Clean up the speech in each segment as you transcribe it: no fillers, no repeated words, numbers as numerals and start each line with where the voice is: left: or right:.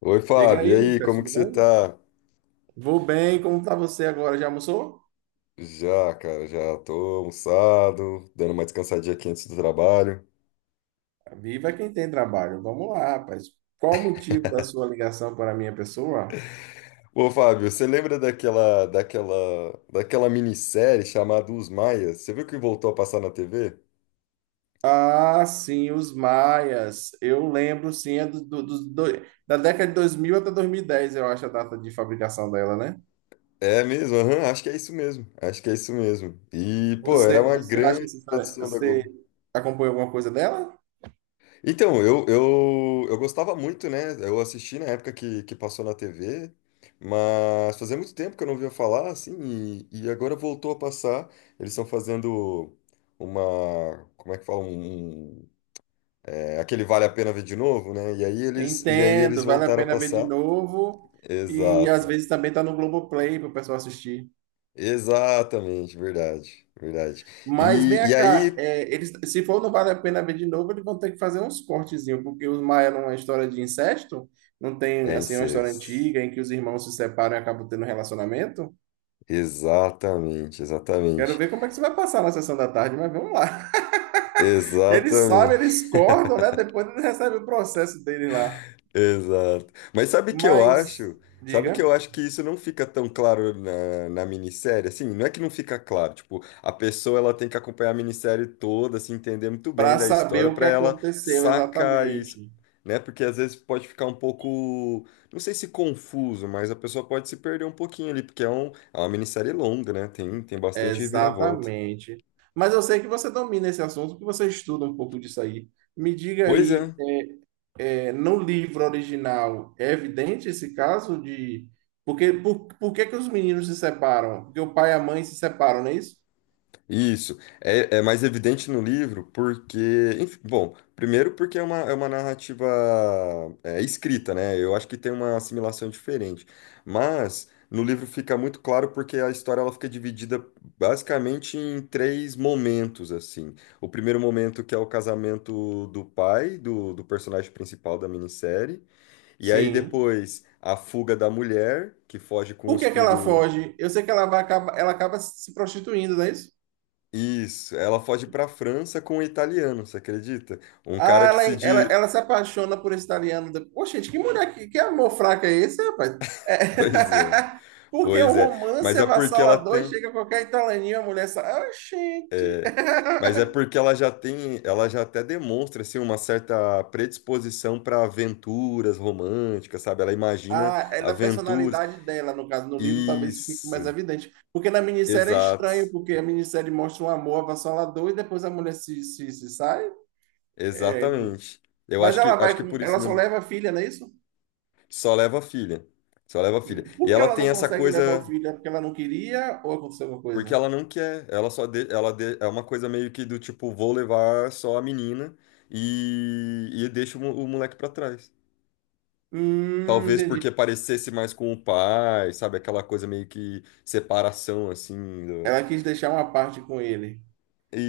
left: Oi,
right: Diga
left: Fábio, e
right: aí,
left: aí,
right: Lucas,
left: como que
right: tudo
left: você
right: bem?
left: tá?
right: Vou bem, como tá você agora? Já almoçou?
left: Já, cara, já tô almoçado, dando uma descansadinha aqui antes do trabalho.
right: Viva quem tem trabalho. Vamos lá, rapaz. Qual o motivo da sua ligação para a minha pessoa?
left: Ô, Fábio, você lembra daquela minissérie chamada Os Maias? Você viu que voltou a passar na TV?
right: Ah, sim, Os Maias. Eu lembro, sim, é da década de 2000 até 2010. Eu acho a data de fabricação dela, né?
left: É mesmo, aham, acho que é isso mesmo, acho que é isso mesmo. E, pô, era
right: Você,
left: uma
right: você acha que
left: grande produção da
right: você
left: Globo.
right: acompanha alguma coisa dela?
left: Então, eu gostava muito, né? Eu assisti na época que passou na TV, mas fazia muito tempo que eu não ouvia falar, assim, e agora voltou a passar. Eles estão fazendo uma, como é que fala? Aquele Vale a Pena Ver de Novo, né? E aí eles
right: Entendo, vale a
left: voltaram a
right: pena ver de
left: passar.
right: novo. E às
left: Exato.
right: vezes também tá no Globoplay para o pessoal assistir.
left: Exatamente, verdade, verdade.
right: Mas
left: E,
right: vem
left: e
right: cá,
left: aí,
right: eles, se for não vale a pena ver de novo, eles vão ter que fazer uns cortezinhos, porque Os Maia não é uma história de incesto, não tem
left: é
right: assim uma história
left: incesto.
right: antiga em que os irmãos se separam e acabam tendo um relacionamento.
left: Exatamente,
right: Quero
left: exatamente.
right: ver como é que isso vai passar na sessão da tarde, mas vamos lá. Eles sabem,
left: Exatamente.
right: eles cortam, né? Depois eles recebem o processo dele lá.
left: Exato. Mas sabe o que eu
right: Mas,
left: acho? Sabe o que
right: diga,
left: eu acho que isso não fica tão claro na minissérie? Assim, não é que não fica claro. Tipo, a pessoa ela tem que acompanhar a minissérie toda, se entender muito bem
right: para
left: da
right: saber
left: história
right: o que
left: para ela
right: aconteceu
left: sacar isso,
right: exatamente.
left: né? Porque às vezes pode ficar um pouco, não sei se confuso, mas a pessoa pode se perder um pouquinho ali, porque é uma minissérie longa, né? Tem bastante reviravolta.
right: Exatamente. Mas eu sei que você domina esse assunto, que você estuda um pouco disso aí. Me diga
left: Pois
right: aí.
left: é.
right: É, no livro original, é evidente esse caso de. Porque, por que que os meninos se separam? Porque o pai e a mãe se separam, não é isso?
left: Isso é mais evidente no livro porque, enfim, bom, primeiro porque é uma narrativa escrita, né? Eu acho que tem uma assimilação diferente, mas no livro fica muito claro porque a história ela fica dividida basicamente em três momentos, assim. O primeiro momento que é o casamento do pai do personagem principal da minissérie, e aí
right: Sim.
left: depois a fuga da mulher que foge com
right: Por
left: os
right: que que ela
left: filhos.
right: foge? Eu sei que ela acaba se prostituindo, não é isso?
left: Isso, ela foge para a França com um italiano, você acredita? Um cara
right: Ah,
left: que
right: ela,
left: se
right: ela,
left: diz.
right: ela se apaixona por esse italiano. Poxa, gente, que mulher, que amor fraco é esse, rapaz? É.
left: Pois é,
right: Porque o
left: pois é.
right: romance
left: Mas é porque ela
right: avassalador e
left: tem.
right: chega a qualquer italianinho, a mulher sai. Ah, gente.
left: Mas é porque ela já tem. Ela já até demonstra assim, uma certa predisposição para aventuras românticas, sabe? Ela imagina
right: Ah, é da
left: aventuras.
right: personalidade dela, no caso, no livro talvez isso fique mais
left: Isso,
right: evidente. Porque na minissérie é estranho,
left: exato,
right: porque a minissérie mostra um amor avassalador e depois a mulher se sai.
left: exatamente. Eu
right: Mas
left: acho que, acho que por isso
right: ela só leva a filha, não é isso?
left: só leva a filha. Só leva a filha.
right: Hum. Por
left: E
right: que
left: ela
right: ela
left: tem
right: não
left: essa
right: consegue levar o
left: coisa.
right: filho? É porque ela não queria ou aconteceu alguma
left: Porque
right: coisa?
left: ela não quer, ela só de, ela de- é uma coisa meio que do tipo, vou levar só a menina e deixo o moleque pra trás.
right: Hum,
left: Talvez porque
right: entendi.
left: parecesse mais com o pai, sabe? Aquela coisa meio que separação, assim.
right: Ela quis deixar uma parte com ele,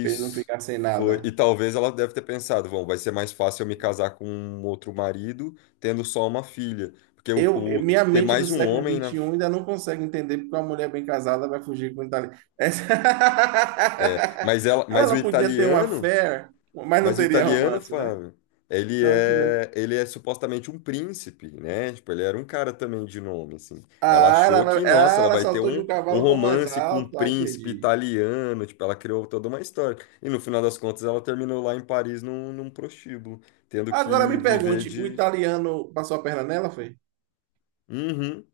right: para ele não ficar sem
left: Foi. E
right: nada.
left: talvez ela deve ter pensado, bom, vai ser mais fácil eu me casar com um outro marido tendo só uma filha. Porque
right: Eu, eu- minha
left: ter
right: mente do
left: mais um
right: século
left: homem
right: vinte
left: na.
right: e um ainda não consegue entender porque uma mulher bem casada vai fugir com um italiano. Essa.
left: É,
right: Ela
left: mas o
right: não podia ter uma
left: italiano.
right: fé, mas não
left: Mas o
right: teria
left: italiano,
right: romance, né?
left: Fábio, ele
right: Se ela tivesse.
left: é, ele é supostamente um príncipe, né? Tipo, ele era um cara também de nome, assim. Ela
right: Ah,
left: achou que, nossa, ela
right: ela
left: vai ter
right: saltou de
left: um,
right: um
left: um
right: cavalo para o mais
left: romance com um
right: alto. Ah,
left: príncipe
right: entendi.
left: italiano, tipo, ela criou toda uma história. E no final das contas, ela terminou lá em Paris num prostíbulo, tendo que
right: Agora me
left: viver
right: pergunte, o
left: de...
right: italiano passou a perna nela, foi?
left: Uhum,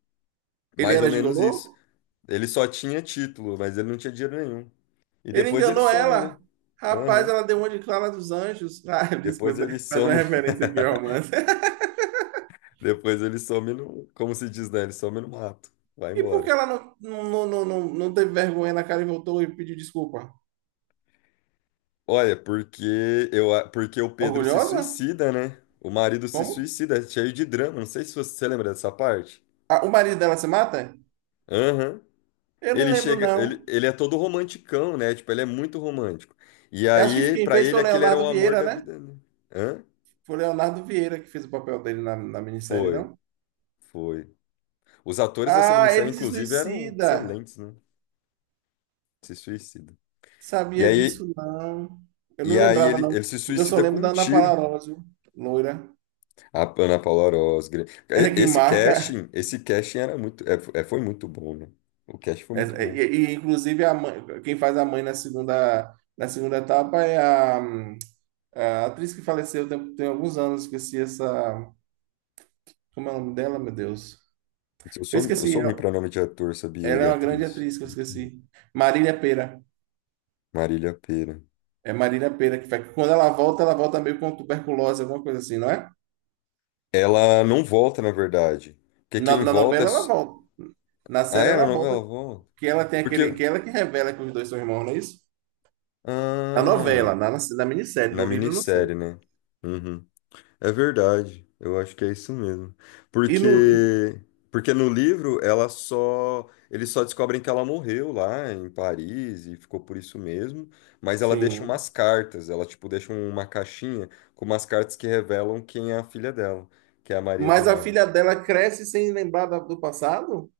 right: Ele
left: mais ou
right: era
left: menos isso.
right: gigolô?
left: Ele só tinha título, mas ele não tinha dinheiro nenhum. E
right: Ele
left: depois ele
right: enganou
left: some, né?
right: ela. Rapaz,
left: Aham.
right: ela deu uma de Clara dos Anjos. Ah,
left: Depois
right: desculpa,
left: ele
right: faz uma
left: some.
right: referência aqui ao romance.
left: Depois ele some no, como se diz, né? Ele some no mato. Vai
right: E por que
left: embora.
right: ela não teve vergonha na cara e voltou e pediu desculpa?
left: Olha, porque porque o Pedro se
right: Orgulhosa?
left: suicida, né? O marido se
right: Como?
left: suicida, é cheio de drama. Não sei se você lembra dessa parte.
right: Ah, o marido dela se mata?
left: Aham.
right: Eu não
left: Ele
right: lembro,
left: chega, ele,
right: não.
left: ele é todo romanticão, né? Tipo, ele é muito romântico. E
right: Eu acho que
left: aí,
right: quem
left: pra
right: fez foi
left: ele,
right: o
left: aquele era o
right: Leonardo
left: amor
right: Vieira,
left: da
right: né?
left: vida, né? Hã?
right: Foi o Leonardo Vieira que fez o papel dele na minissérie,
left: Foi,
right: não?
left: foi. Os atores dessa
right: Ah,
left: minissérie,
right: ele se
left: inclusive, eram
right: suicida.
left: excelentes, né? Se suicida. E
right: Sabia
left: aí,
right: disso, não. Eu
left: e
right: não
left: aí
right: lembrava,
left: ele,
right: não.
left: ele se
right: Porque eu só
left: suicida com
right: lembro
left: um
right: da Ana
left: tiro.
right: Palarola, viu? Loira.
left: A Ana Paula Orozgra.
right: É que marca.
left: Esse casting era muito, é, é, foi muito bom, né? O casting foi
right: É,
left: muito
right: é,
left: bom.
right: e, e, inclusive, a mãe, quem faz a mãe na segunda, etapa é a atriz que faleceu tem alguns anos. Esqueci essa. Como é o nome dela, meu Deus?
left: Eu
right: Eu
left: sou, eu
right: esqueci.
left: sou ruim para nome de ator, sabia?
right: Ela
left: E
right: é uma grande
left: atriz.
right: atriz que eu
left: Muito ruim.
right: esqueci. Marília Pera.
left: Marília Pêra.
right: É Marina Pera que faz. Quando ela volta meio com tuberculose, alguma coisa assim, não é?
left: Ela não volta, na verdade. Porque
right: Na,
left: quem
right: na
left: volta é.
right: novela ela volta. Na
left: Ah,
right: série
left: é? Na
right: ela volta,
left: novela volta?
right: que ela tem
left: Porque.
right: aquele. Que ela que revela que os dois são irmãos, não é isso? Na novela,
left: Ah,
right: na minissérie,
left: na
right: no livro eu não sei.
left: minissérie, né? Uhum. É verdade, eu acho que é isso mesmo.
right: E
left: Porque
right: no.
left: porque no livro ela só eles só descobrem que ela morreu lá em Paris e ficou por isso mesmo, mas ela deixa umas
right: Sim.
left: cartas, ela tipo deixa uma caixinha com umas cartas que revelam quem é a filha dela, que é a Maria
right: Mas a
left: Eduarda.
right: filha dela cresce sem lembrar do passado?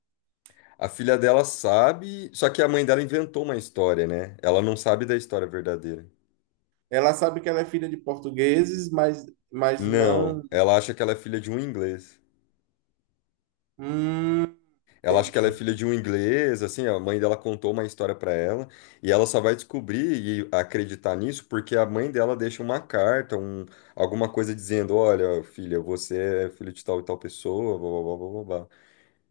left: A filha dela sabe, só que a mãe dela inventou uma história, né? Ela não sabe da história verdadeira.
right: Ela sabe que ela é filha de portugueses, mas não.
left: Não, ela acha que ela é filha de um inglês.
right: Hum,
left: Ela acha que ela é
right: entendi.
left: filha de um inglês, assim, a mãe dela contou uma história pra ela, e ela só vai descobrir e acreditar nisso porque a mãe dela deixa uma carta, alguma coisa dizendo, olha, filha, você é filho de tal e tal pessoa, blá, blá, blá, blá, blá.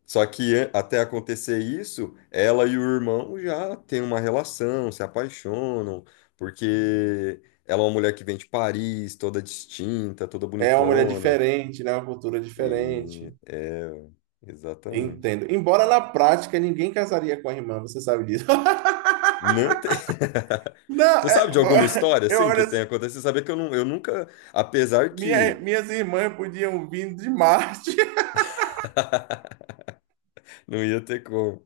left: Até acontecer isso, ela e o irmão já têm uma relação, se apaixonam, porque ela é uma mulher que vem de Paris, toda distinta, toda
right: É uma mulher
left: bonitona,
right: diferente, né? Uma cultura diferente.
left: e é, exatamente.
right: Entendo. Embora na prática ninguém casaria com a irmã, você sabe disso.
left: Não tem.
right: Não,
left: Você sabe de alguma história
right: eu
left: assim
right: olho,
left: que tenha
right: assim,
left: acontecido? Saber que eu, não, eu nunca, apesar que
right: minhas irmãs podiam vir de Marte.
left: não ia ter como.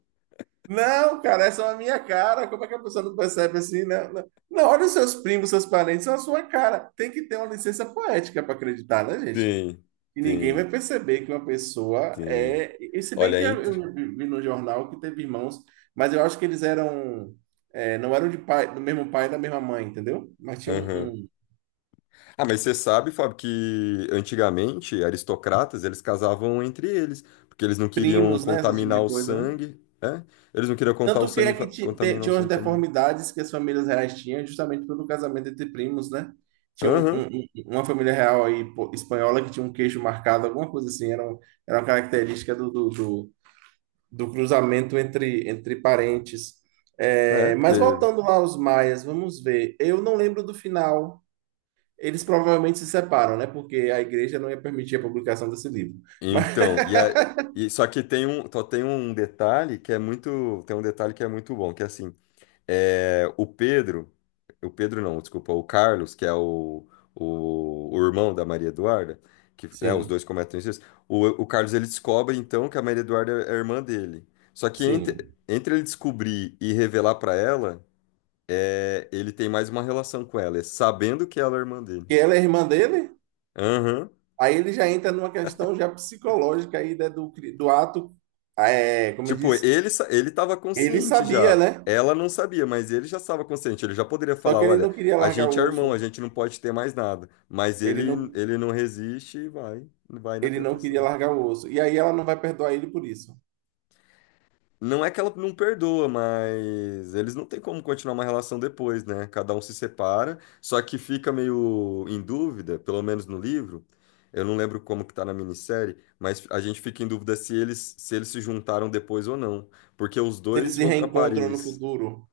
right: Não, cara, essa é a minha cara. Como é que a pessoa não percebe assim? Não, não. Não, olha os seus primos, seus parentes, são a sua cara. Tem que ter uma licença poética para acreditar, né, gente?
left: Tem,
right: E ninguém
left: tem,
right: vai perceber que uma pessoa
left: tem.
right: é. E se bem
left: Olha,
right: que
left: entre.
right: eu vi no jornal que teve irmãos, mas eu acho que eles eram. Não eram de pai, do mesmo pai e da mesma mãe, entendeu? Mas tinha um,
left: Aham.
right: um
left: Ah, mas você sabe, Fábio, que antigamente aristocratas eles casavam entre eles, porque eles não queriam
right: primos, né? Esse tipo
left: contaminar
right: de
left: o
right: coisa, né?
left: sangue, né? Eles não queriam contar o
right: Tanto que
left: sangue,
right: é que
left: fa- contaminar o
right: tinham as
left: sangue familiar.
right: deformidades que as famílias reais tinham, justamente pelo casamento entre primos, né? Tinha
left: Aham.
right: um- uma família real aí, pô, espanhola que tinha um queixo marcado, alguma coisa assim, era uma característica do cruzamento entre parentes.
left: É,
right: É, mas
left: porque
right: voltando lá aos Maias, vamos ver. Eu não lembro do final. Eles provavelmente se separam, né? Porque a igreja não ia permitir a publicação desse livro. Mas,
left: então, e, a, e só que tem um, só tem um detalhe que é muito bom, que é assim, é, o Pedro, o Pedro não, desculpa, o Carlos, que é o irmão da Maria Eduarda, que, né, os
right: sim,
left: dois cometem isso, o Carlos ele descobre então que a Maria Eduarda é a irmã dele. Só que entre,
right: sim.
left: entre ele descobrir e revelar pra ela, é, ele tem mais uma relação com ela, é sabendo que ela é a irmã dele.
right: E ela é irmã dele?
left: Aham.
right: Aí ele já entra numa questão já psicológica aí né, do ato, como eu
left: Tipo,
right: disse,
left: ele tava
right: ele
left: consciente
right: sabia,
left: já.
right: né?
left: Ela não sabia, mas ele já estava consciente. Ele já poderia
right: Só
left: falar:
right: que ele
left: olha,
right: não queria
left: a
right: largar
left: gente é
right: o
left: irmão, a
right: osso.
left: gente não pode ter mais nada. Mas
right: Ele
left: ele,
right: não,
left: ele não resiste e vai na
right: ele não queria
left: tentação.
right: largar o osso. E aí ela não vai perdoar ele por isso.
left: Não é que ela não perdoa, mas eles não têm como continuar uma relação depois, né? Cada um se separa, só que fica meio em dúvida, pelo menos no livro. Eu não lembro como que tá na minissérie, mas a gente fica em dúvida se eles se juntaram depois ou não, porque os
right: Se eles
left: dois
right: se
left: vão para
right: reencontram no
left: Paris.
right: futuro,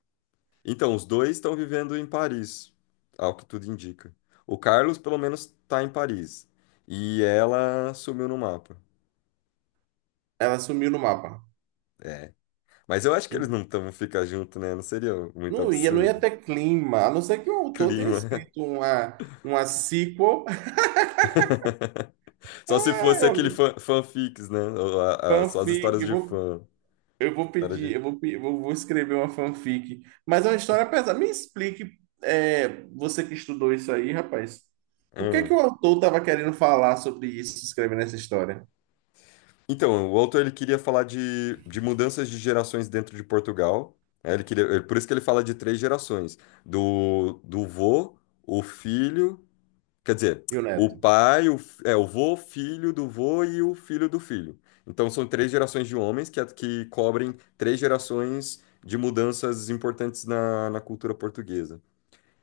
left: Então, os dois estão vivendo em Paris, ao que tudo indica. O Carlos, pelo menos, tá em Paris. E ela sumiu no mapa.
right: ela sumiu no mapa.
left: É. Mas eu acho que eles não estão ficar junto, né? Não seria muito
right: Não ia
left: absurdo.
right: ter clima, a não ser que o autor tenha
left: Clima.
right: escrito uma sequel,
left: Só se fosse fanfics, né? Ou só as
right: fanfic.
left: histórias de fã.
right: Eu vou
left: História
right: pedir,
left: de...
right: eu vou escrever uma fanfic, mas é uma história pesada. Me explique, você que estudou isso aí, rapaz, o que é que
left: Hum.
right: o autor estava querendo falar sobre isso, escrevendo essa história?
left: Então, o autor ele queria falar de mudanças de gerações dentro de Portugal. Né? Por isso que ele fala de três gerações: do vô, o filho, quer dizer,
right: E o
left: o
right: neto?
left: pai, o vô, filho do vô e o filho do filho. Então, são três gerações de homens que cobrem três gerações de mudanças importantes na cultura portuguesa.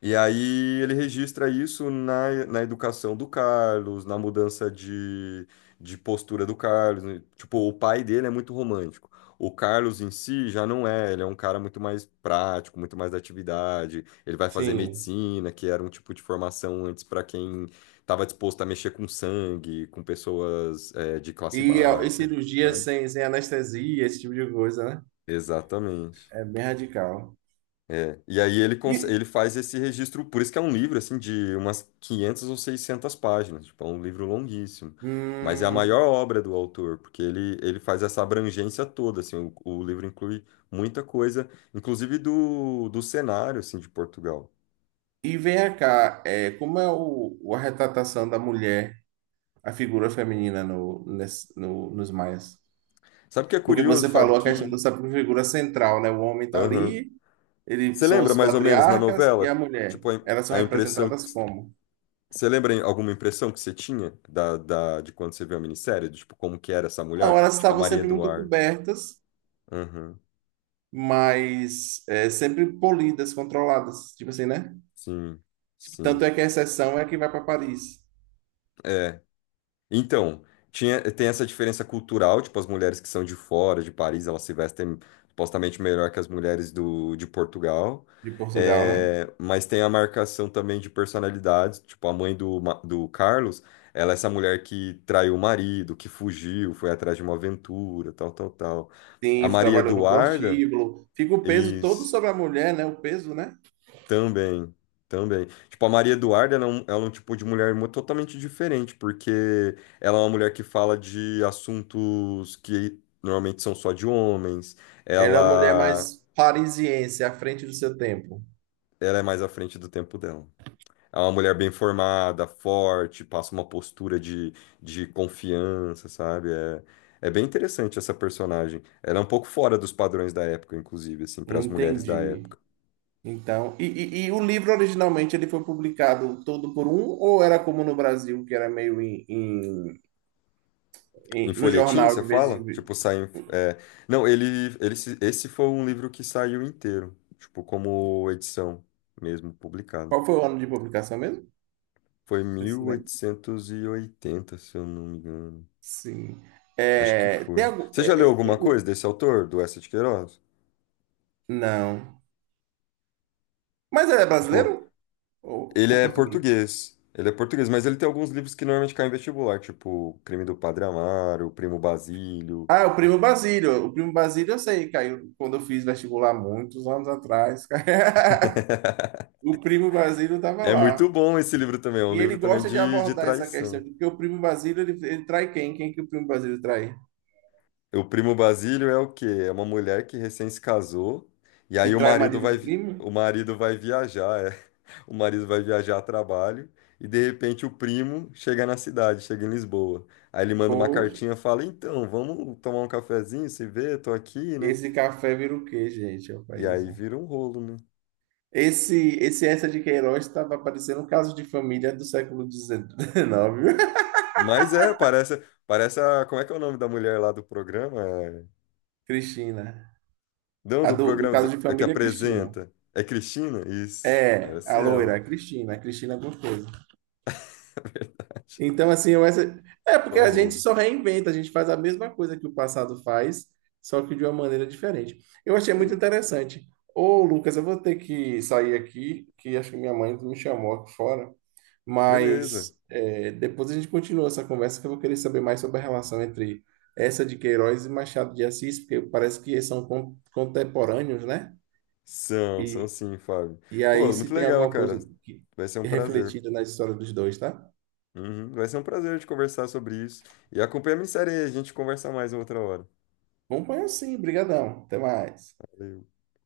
left: E aí ele registra isso na educação do Carlos, na mudança de postura do Carlos. Né? Tipo, o pai dele é muito romântico. O Carlos em si já não é, ele é um cara muito mais prático, muito mais da atividade. Ele vai fazer
right: Sim.
left: medicina, que era um tipo de formação antes para quem estava disposto a mexer com sangue, com pessoas, de classe
right: E
left: baixa,
right: cirurgia
left: sabe?
right: sem anestesia, esse tipo de coisa, né?
left: Exatamente.
right: É bem radical.
left: É, e aí
right: E,
left: ele faz esse registro, por isso que é um livro, assim, de umas 500 ou 600 páginas, tipo, é um livro longuíssimo, mas é a maior
right: hum,
left: obra do autor, porque ele faz essa abrangência toda, assim, o livro inclui muita coisa, inclusive do cenário, assim, de Portugal.
right: e vem cá, como é a retratação da mulher, a figura feminina no, nesse- no, nos Maias?
left: Sabe o que é
right: Porque
left: curioso,
right: você
left: Fábio,
right: falou a questão
left: que...
right: dessa figura central, né? O homem está
left: Aham.
right: ali,
left: Você
right: eles são
left: lembra,
right: os
left: mais ou menos, na
right: patriarcas e a
left: novela,
right: mulher.
left: tipo, a,
right: Elas são
left: a impressão...
right: representadas como?
left: Você lembra alguma impressão que você tinha de quando você viu a minissérie, tipo, como que era essa mulher?
right: Não, elas
left: Tipo, a
right: estavam
left: Maria
right: sempre muito
left: Eduarda.
right: cobertas,
left: Aham.
right: mas sempre polidas, controladas, tipo assim, né?
left: Sim,
right: Tanto
left: sim.
right: é que a exceção é que vai para Paris,
left: É. Então, tem essa diferença cultural, tipo, as mulheres que são de fora, de Paris, elas se vestem supostamente melhor que as mulheres de Portugal.
right: de Portugal, né?
left: É, mas tem a marcação também de personalidades, tipo, a mãe do Carlos, ela é essa mulher que traiu o marido, que fugiu, foi atrás de uma aventura, tal, tal, tal. A
right: Sim,
left: Maria
right: trabalhou no
left: Eduarda,
right: prostíbulo, fica o peso todo
left: isso.
right: sobre a mulher, né? O peso, né?
left: Também, também. Tipo, a Maria Eduarda, ela é um tipo de mulher totalmente diferente, porque ela é uma mulher que fala de assuntos que normalmente são só de homens.
right: Ela é uma mulher
left: Ela,
right: mais parisiense, à frente do seu tempo.
left: ela é mais à frente do tempo dela. É uma mulher bem formada, forte, passa uma postura de confiança, sabe? É bem interessante essa personagem. Ela é um pouco fora dos padrões da época, inclusive, assim, para as mulheres da
right: Entendi.
left: época.
right: Então, e o livro originalmente ele foi publicado todo por um, ou era como no Brasil, que era meio
left: Em
right: no
left: folhetim,
right: jornal
left: você
right: de vez em
left: fala? Tipo,
right: vez?
left: não, ele... se- esse foi um livro que saiu inteiro. Tipo, como edição mesmo, publicada.
right: Qual foi o ano de publicação mesmo?
left: Foi
right: Você
left: mil
right: se lembra?
left: oitocentos e oitenta, se eu não me engano.
right: Sim.
left: Acho que
right: É, tem
left: foi.
right: algum.
left: Você já leu
right: é, é, é,
left: alguma coisa
right: o-
left: desse autor, do Eça de Queiroz?
right: não. Mas ele é
left: Tipo,
right: brasileiro ou,
left: ele
right: ou
left: é
right: português?
left: português. Ele é português, mas ele tem alguns livros que normalmente caem em vestibular, tipo Crime do Padre Amaro, Primo Basílio.
right: Ah, o Primo Basílio. O Primo Basílio eu sei, caiu quando eu fiz vestibular muitos anos atrás. O Primo Basílio estava
left: É muito
right: lá.
left: bom esse livro também, é um
right: E ele
left: livro também
right: gosta de
left: de
right: abordar essa questão
left: traição.
right: de que o primo Basílio, ele trai quem? Quem que o primo Basílio trai?
left: O primo Basílio é o quê? É uma mulher que recém se casou e
right: E
left: aí o
right: trai o
left: marido
right: marido do primo?
left: o marido vai viajar, é. O marido vai viajar a trabalho e de repente o primo chega na cidade, chega em Lisboa. Aí ele manda uma
right: Poxa,
left: cartinha, fala: "Então, vamos tomar um cafezinho, se vê, tô aqui, né?"
right: esse café vira o quê, gente? É o
left: E
right: país,
left: aí
right: né?
left: vira um rolo, né?
right: Esse essa de Queiroz estava aparecendo um caso de família do século XIX.
left: Mas é, parece a, como é que é o nome da mulher lá do programa? É-
right: Cristina.
left: não,
right: A
left: do
right: do
left: programa
right: caso de
left: é que
right: família, é Cristina.
left: apresenta. É Cristina? Isso.
right: É,
left: Parece
right: a loira,
left: ela.
right: a Cristina alguma coisa. Então, assim, é
left: Só
right: porque a gente
left: rolo.
right: só reinventa, a gente faz a mesma coisa que o passado faz, só que de uma maneira diferente. Eu achei muito
left: Sim,
right: interessante. Ô, Lucas, eu vou ter que sair aqui, que acho que minha mãe me chamou aqui fora,
left: beleza.
right: mas depois a gente continua essa conversa, que eu vou querer saber mais sobre a relação entre essa de Queiroz e Machado de Assis, porque parece que eles são contemporâneos, né?
left: São
right: E,
left: sim, Fábio.
right: e aí,
left: Pô,
right: se
left: muito
right: tem
left: legal,
right: alguma
left: cara.
right: coisa
left: Vai ser um prazer.
right: refletida na história dos dois, tá?
left: Uhum, vai ser um prazer te conversar sobre isso. E acompanha a minha série aí, a gente conversa mais outra hora.
right: Vamos pôr assim, brigadão. Até mais.
left: Valeu.